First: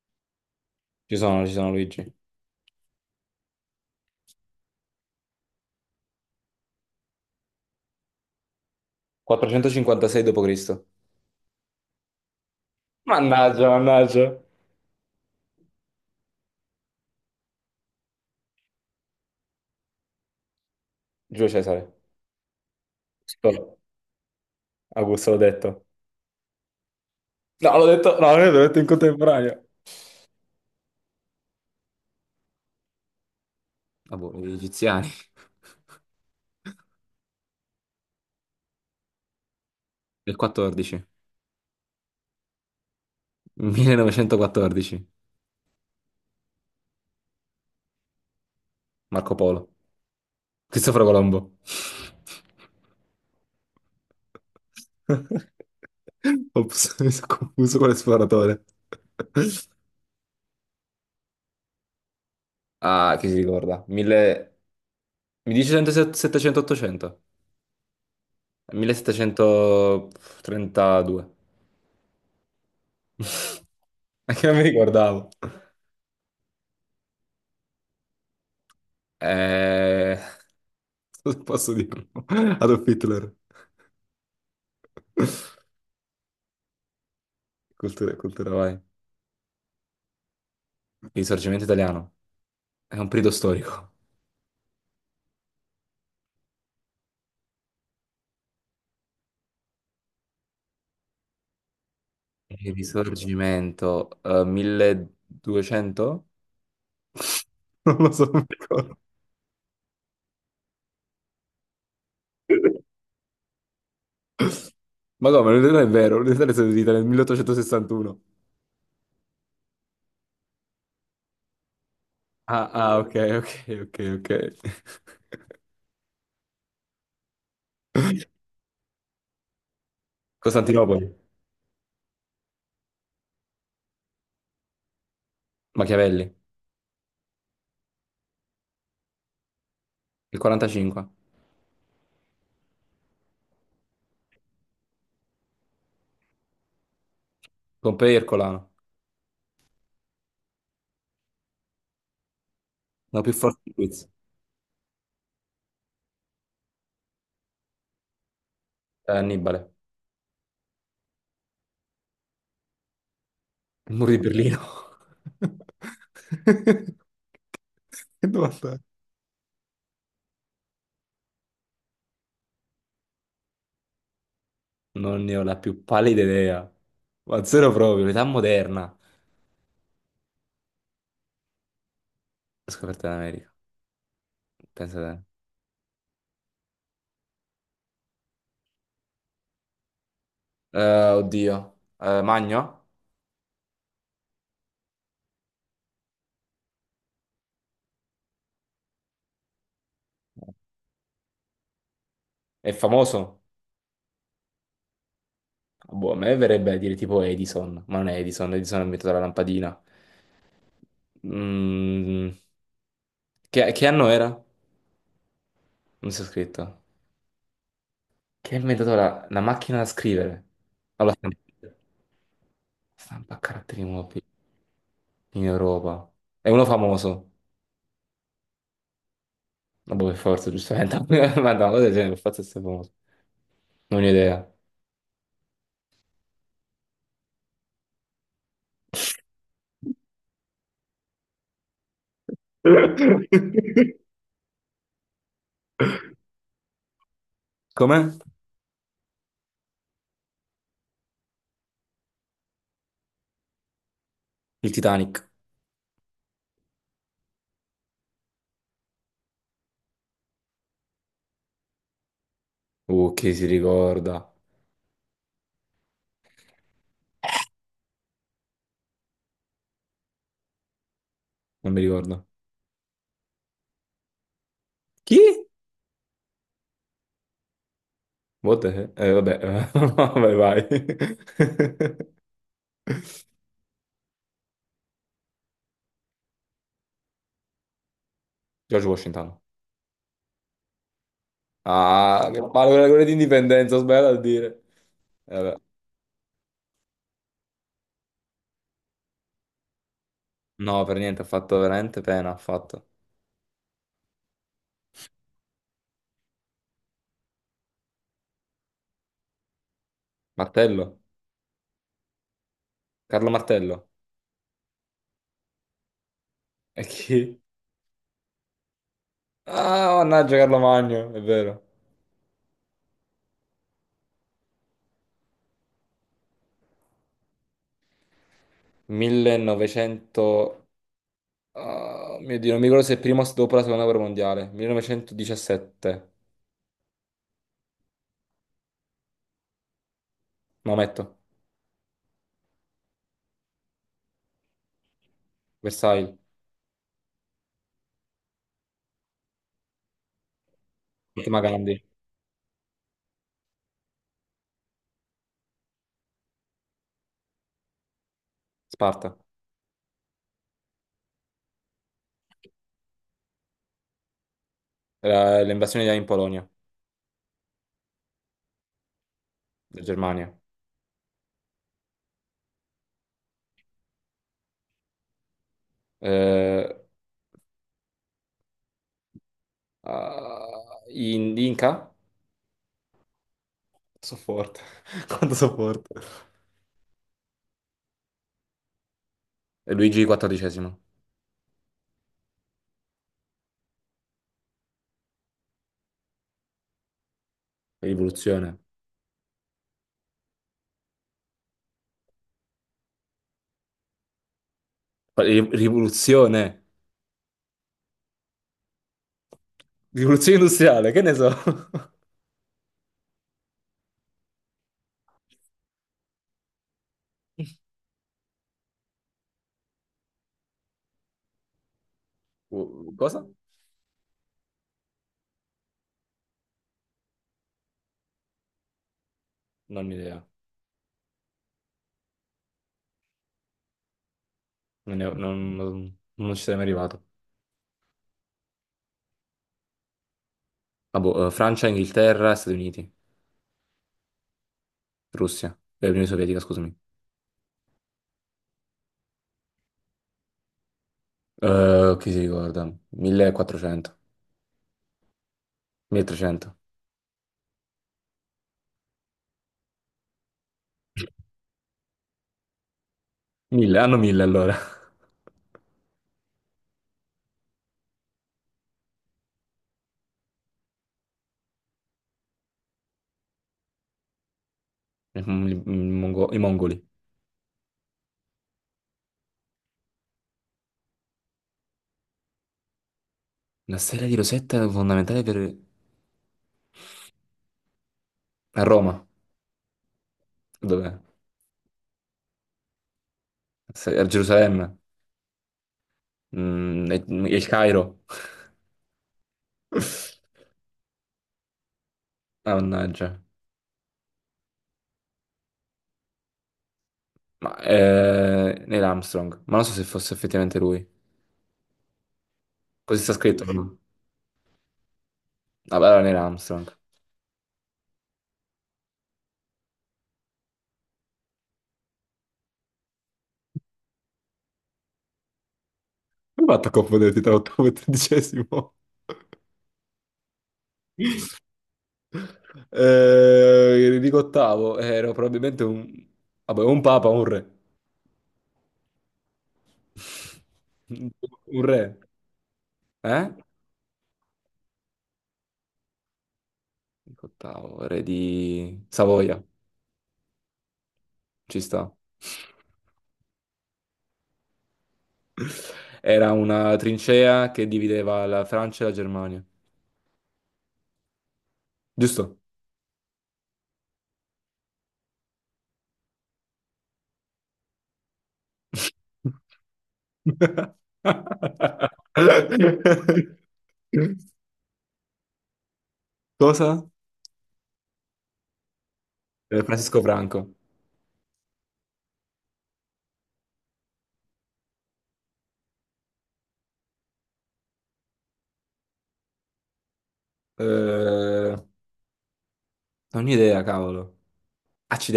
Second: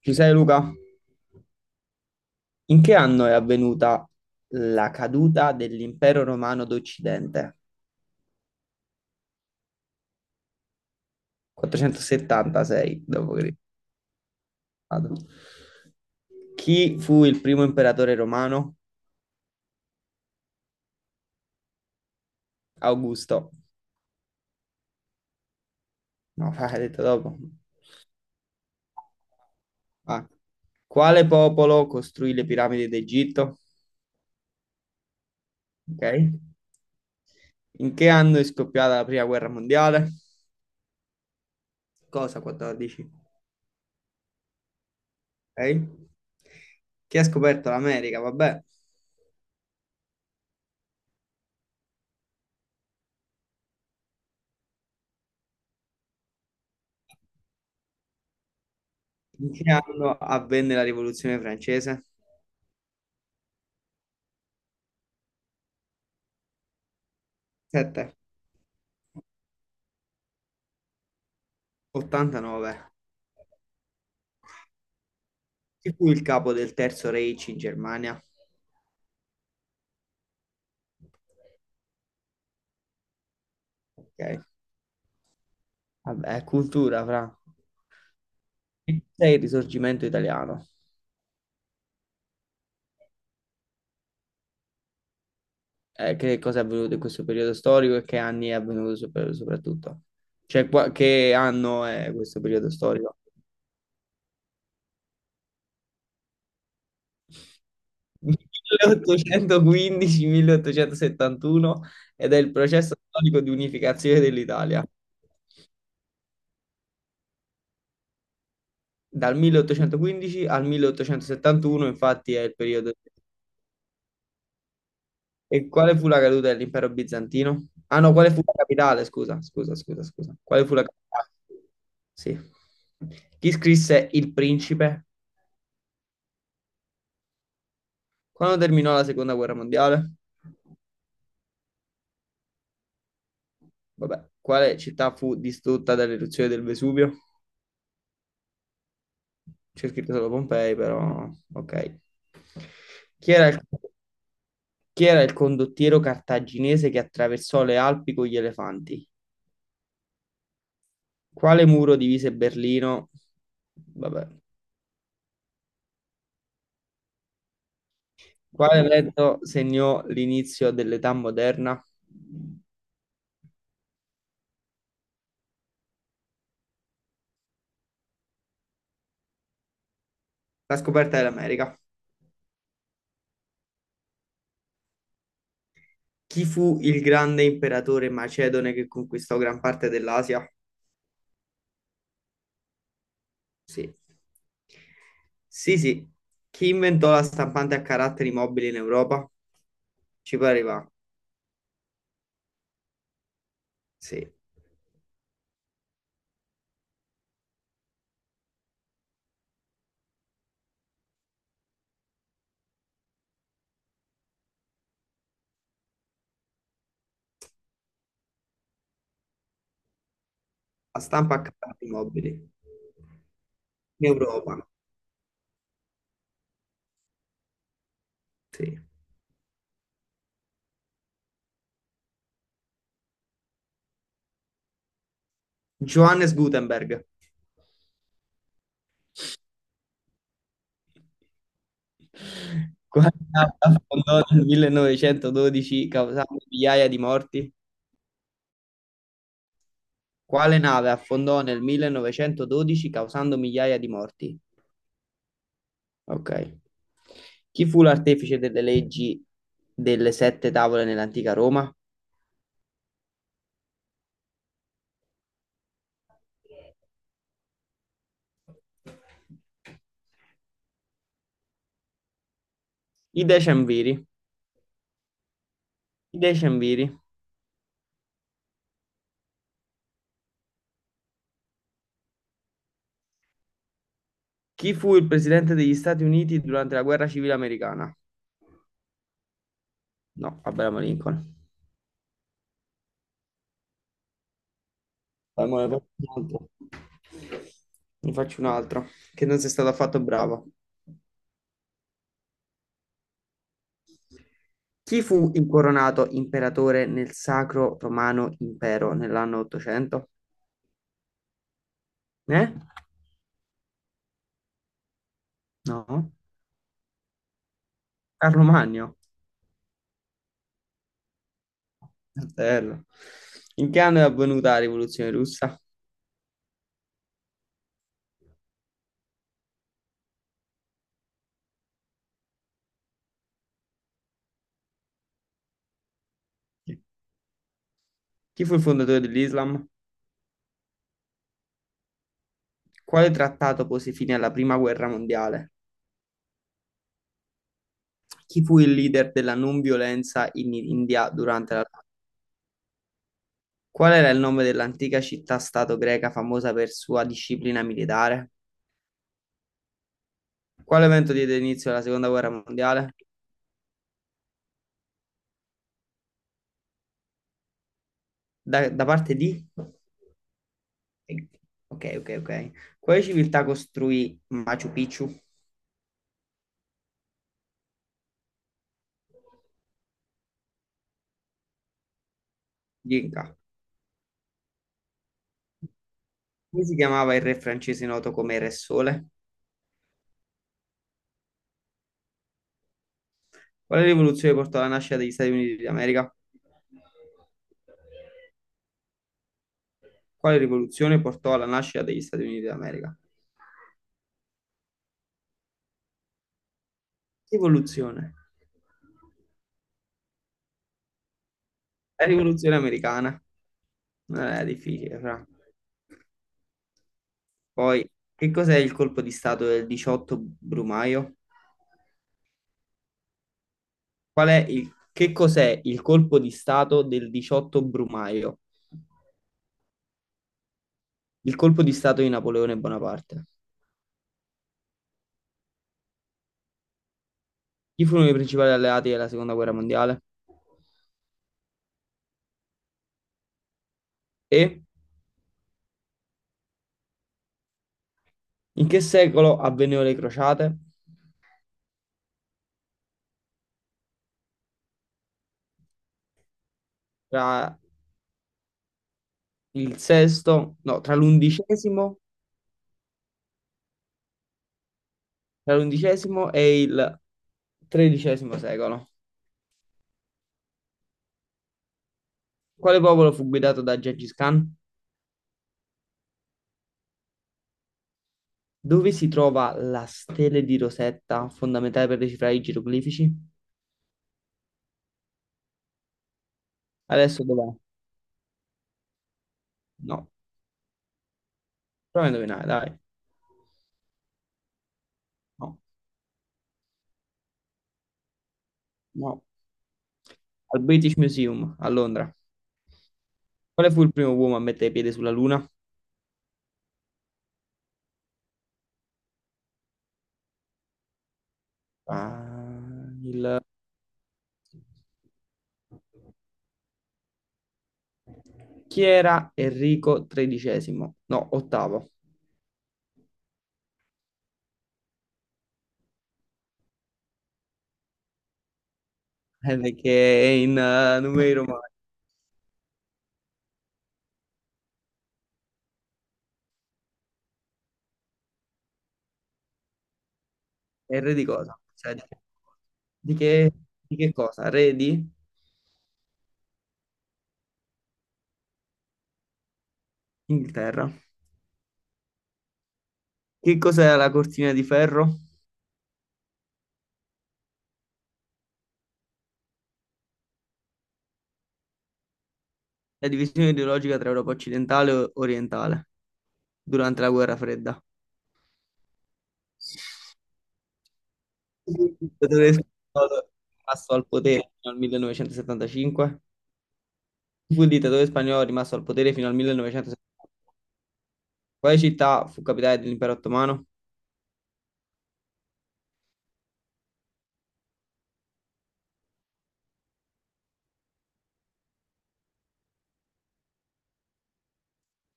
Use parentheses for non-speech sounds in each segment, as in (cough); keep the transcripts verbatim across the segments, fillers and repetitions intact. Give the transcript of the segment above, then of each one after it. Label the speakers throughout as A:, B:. A: Ci sei Luca?
B: Ci sono, ci sono Luigi.
A: In che anno è avvenuta la caduta dell'impero romano d'Occidente?
B: quattrocentocinquantasei dopo Cristo.
A: quattrocentosettantasei dopo Cristo.
B: Mannaggia, mannaggia.
A: Chi fu il primo imperatore romano?
B: Giulio Cesare.
A: Augusto.
B: Sto- Augusto l'ho detto.
A: No, (laughs) fa- hai detto dopo.
B: No, l'ho detto, no, l'ho detto in contemporanea.
A: Ah. Quale popolo costruì le piramidi d'Egitto?
B: Ah, boh, gli egiziani.
A: Ok. In che anno è scoppiata la prima guerra mondiale?
B: Del quattordici.
A: Cosa quattordici?
B: millenovecentoquattordici.
A: Ok. Chi ha scoperto l'America? Vabbè.
B: Marco Polo. Cristoforo Colombo. (laughs) Ops, mi sono confuso con l'esploratore.
A: In che anno avvenne la rivoluzione francese?
B: Ah, chi si ricorda? Mille. Mi dice settecento, ottocento?
A: sette,
B: millesettecentotrentadue.
A: ottantanove.
B: Anche a me guardavo.
A: Chi fu il capo del Terzo Reich in Germania?
B: Eh, cosa posso dirlo? Adolf Hitler.
A: Ok, vabbè, cultura, fra.
B: Cultura, cultura, vai. Il
A: Che cos'è il risorgimento italiano?
B: risorgimento italiano. È un periodo storico.
A: Eh, che cosa è avvenuto in questo periodo storico e che anni è avvenuto sopra- soprattutto? Cioè, qua- che anno è questo periodo
B: Il
A: storico?
B: risorgimento, eh, milleduecento? Non lo so, non mi ricordo.
A: milleottocentoquindici-milleottocentosettantuno ed è il processo storico di unificazione dell'Italia.
B: Ma come, non è vero, l'Italia è stata d'Italia nel milleottocentosessantuno.
A: Dal milleottocentoquindici al milleottocentosettantuno, infatti, è il
B: Ah,
A: periodo.
B: ah, ok, ok, ok, ok.
A: E quale fu la caduta dell'impero bizantino? Ah no, quale fu la capitale? Scusa, scusa, scusa, scusa. Quale fu la
B: Costantinopoli,
A: capitale? Sì. Chi scrisse Il Principe?
B: Machiavelli,
A: Quando terminò la seconda guerra mondiale?
B: il quarantacinque.
A: Vabbè, quale città fu distrutta dall'eruzione del Vesuvio?
B: Pompei e Ercolano.
A: C'è scritto solo Pompei, però ok.
B: No,
A: Chi
B: più
A: era
B: forte
A: il,
B: di quiz.
A: chi era il condottiero cartaginese che attraversò le Alpi con gli elefanti?
B: Eh, Annibale.
A: Quale muro divise Berlino?
B: Il muro di
A: Vabbè.
B: Berlino. (laughs) Che domanda è?
A: Quale evento segnò l'inizio dell'età moderna?
B: Non ne ho la più pallida idea. Ma zero proprio, l'età moderna.
A: La scoperta dell'America.
B: La scoperta dell'America. Pensa te.
A: Chi fu il grande imperatore macedone che conquistò gran parte dell'Asia?
B: Eh, oddio. Eh, Magno?
A: Sì. Sì, sì. Chi inventò la stampante a caratteri mobili in Europa? Ci pareva.
B: È famoso?
A: Sì.
B: Boh, a me verrebbe a dire tipo Edison, ma non è Edison, Edison ha inventato la lampadina. Mm, che, che anno era? Non si è scritto. Che ha inventato la, la macchina da scrivere?
A: La
B: No, la
A: stampa
B: stampa.
A: a caratteri mobili in
B: Stampa a caratteri mobili.
A: Europa.
B: in Europa. È uno famoso.
A: Sì.
B: Vabbè, per forza, giustamente. (laughs) Ma no, cosa del genere, per forza è famoso. Non ho idea.
A: Johannes Gutenberg. Quale città fondò nel millenovecentododici causando migliaia di morti?
B: Com'è?
A: Quale nave affondò nel millenovecentododici causando migliaia di morti?
B: Il Titanic.
A: Ok. Chi fu l'artefice delle leggi delle sette tavole nell'antica Roma?
B: Uh, chi si ricorda? Non mi ricordo.
A: I Decemviri.
B: Chi?
A: I Decemviri.
B: What the hell? Eh, vabbè, eh, (laughs) vai, vai. (laughs)
A: Chi fu il presidente degli Stati Uniti durante la guerra civile americana?
B: George Washington.
A: No, Abraham Lincoln.
B: Ah, che palle quella quella di indipendenza, ho sbagliato a dire. Eh,
A: Dai,
B: vabbè.
A: mo ne faccio un altro. Ne faccio un altro, che non sei stato affatto bravo.
B: No, per niente, ha fatto veramente pena, ha fatto.
A: Chi fu incoronato imperatore nel Sacro Romano Impero nell'anno ottocento?
B: Martello?
A: Eh?
B: Carlo Martello?
A: No?
B: E chi?
A: Carlo Magno.
B: Ah, mannaggia Carlo Magno, è vero.
A: Fratello. In che anno è avvenuta la rivoluzione russa?
B: millenovecento. Ah, mio Dio, non mi ricordo se è prima o dopo la seconda guerra mondiale. millenovecentodiciassette.
A: Chi fu il fondatore dell'Islam?
B: Maometto,
A: Quale trattato pose fine alla prima guerra mondiale?
B: Versailles,
A: Chi fu il leader della non violenza in India
B: Fatima
A: durante la...
B: Gandhi,
A: Qual era il nome dell'antica città-stato greca famosa per sua disciplina militare?
B: Sparta.
A: Quale evento diede inizio alla seconda guerra mondiale?
B: Era l'invasione in Polonia,
A: Da, da parte di?
B: in Germania.
A: Ok, ok, ok. Quale civiltà costruì Machu Picchu?
B: Eh, ah, in Inca?
A: Inca.
B: So forte. (laughs) Quanto so forte.
A: Come si chiamava il re francese noto come Re Sole?
B: E Luigi quattordicesimo.
A: Quale rivoluzione portò alla nascita degli Stati Uniti d'America?
B: Rivoluzione.
A: Quale rivoluzione portò alla nascita degli Stati Uniti d'America?
B: Ri- Rivoluzione.
A: Rivoluzione.
B: Rivoluzione industriale, che ne so? (laughs)
A: La rivoluzione americana. Non era difficile, fra. Poi, che cos'è il colpo di stato del diciotto Brumaio?
B: Uh, Cosa?
A: Qual è il, che cos'è il colpo di stato del diciotto Brumaio?
B: Non ho idea.
A: Il colpo di stato di Napoleone Bonaparte.
B: Non, ne ho- non- non- non ci sarei mai arrivato.
A: Chi furono i principali alleati della seconda guerra mondiale?
B: Ah, boh, eh, Francia, Inghilterra, Stati Uniti,
A: E
B: Russia, eh, Unione Sovietica, scusami.
A: in che secolo avvennero le crociate?
B: Eh, chi si ricorda? millequattrocento, milletrecento,
A: Tra il sesto, no, tra l'undicesimo,
B: mille, hanno mille allora. (laughs)
A: tra l'undicesimo e il tredicesimo secolo. Quale popolo fu guidato da Gengis Khan?
B: I, mongo- i mongoli.
A: Dove si trova la stele di Rosetta, fondamentale per decifrare i geroglifici?
B: Una serie di Rosetta è fondamentale per.
A: Adesso dov'è?
B: A Roma,
A: No,
B: dov'è?
A: prova a indovinare, dai.
B: Se- A Gerusalemme,
A: No,
B: Mm, e- e il Cairo.
A: no, al British Museum a Londra.
B: (laughs) Mannaggia.
A: Quale fu il primo uomo a mettere piede sulla Luna?
B: Ma, eh, Neil Armstrong, ma non so se fosse effettivamente lui.
A: Ah,
B: Così sta
A: il...
B: scritto, però. Vabbè, allora Neil Armstrong.
A: Chi era Enrico tredicesimo? No, ottavo. (laughs)
B: Come hai fatto a confonderti tra ottavo e tredicesimo?
A: Eh, perché è in eh, numeri romani.
B: Eh, dico ottavo, ero probabilmente un. Vabbè, un papa, un re.
A: È il re di cosa?
B: Un
A: Cioè,
B: re.
A: di, di
B: Eh?
A: che, di che cosa? Re di
B: Dico ottavo, re di Savoia,
A: Inghilterra.
B: ci sta.
A: Che cos'era la cortina di ferro?
B: Era una trincea che divideva la Francia e la Germania. Giusto?
A: La divisione ideologica tra Europa occidentale e orientale durante la guerra fredda. (laughs) Il dittatore spagnolo è rimasto al potere fino al millenovecentosettantacinque.
B: Cosa?
A: Fu il dittatore spagnolo rimasto al potere fino al
B: Eh, Francesco
A: millenovecentosettanta.
B: Franco.
A: Quale città fu capitale dell'impero ottomano?
B: Eh, non ho idea, cavolo.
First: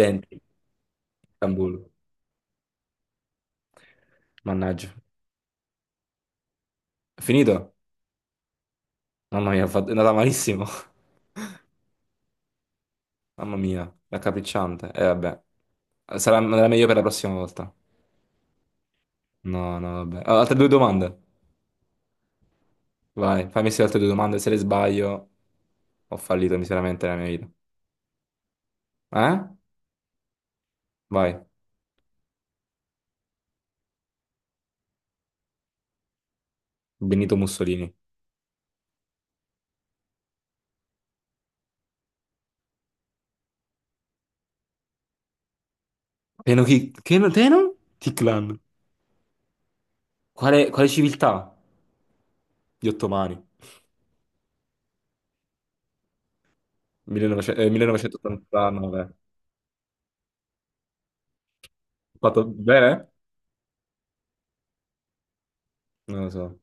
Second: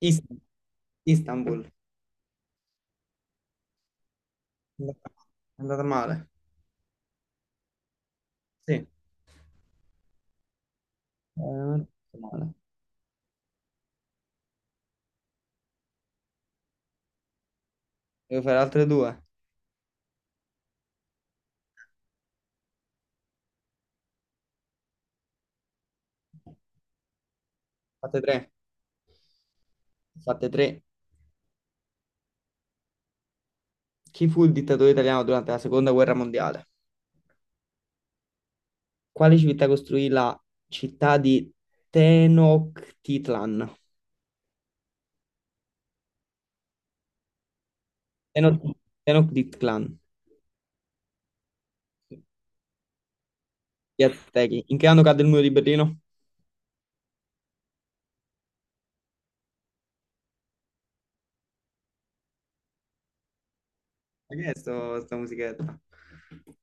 A: Ist- Istanbul.
B: Istanbul.
A: È
B: Mannaggia.
A: andata male.
B: Finito?
A: Sì, Eh,
B: Mamma mia, ho fatto- è andata malissimo.
A: non è andata male.
B: (laughs) Mamma mia, raccapricciante. E vabbè, sarà sarà meglio per la prossima volta.
A: Devo fare altre due.
B: No, no, vabbè. Ah, altre due domande. Vai, fammi sì altre due domande. Se le sbaglio, ho fallito miseramente nella mia vita.
A: Fatte tre.
B: Eh?
A: Fatte tre.
B: Vai.
A: Chi fu il dittatore italiano durante la seconda guerra mondiale?
B: Benito Mussolini.
A: Quale città costruì la città di Tenochtitlan?
B: Teno chi? Teno? Teno? Chiclan.
A: Tenoch- Tenochtitlan.
B: Quale, quale civiltà? Gli ottomani.
A: Gli Aztechi. In che anno cadde il muro di Berlino?
B: millenovecento eh, millenovecentottantanove. Ho fatto bene?
A: Ma che è sto, sta musichetta?
B: Non lo so.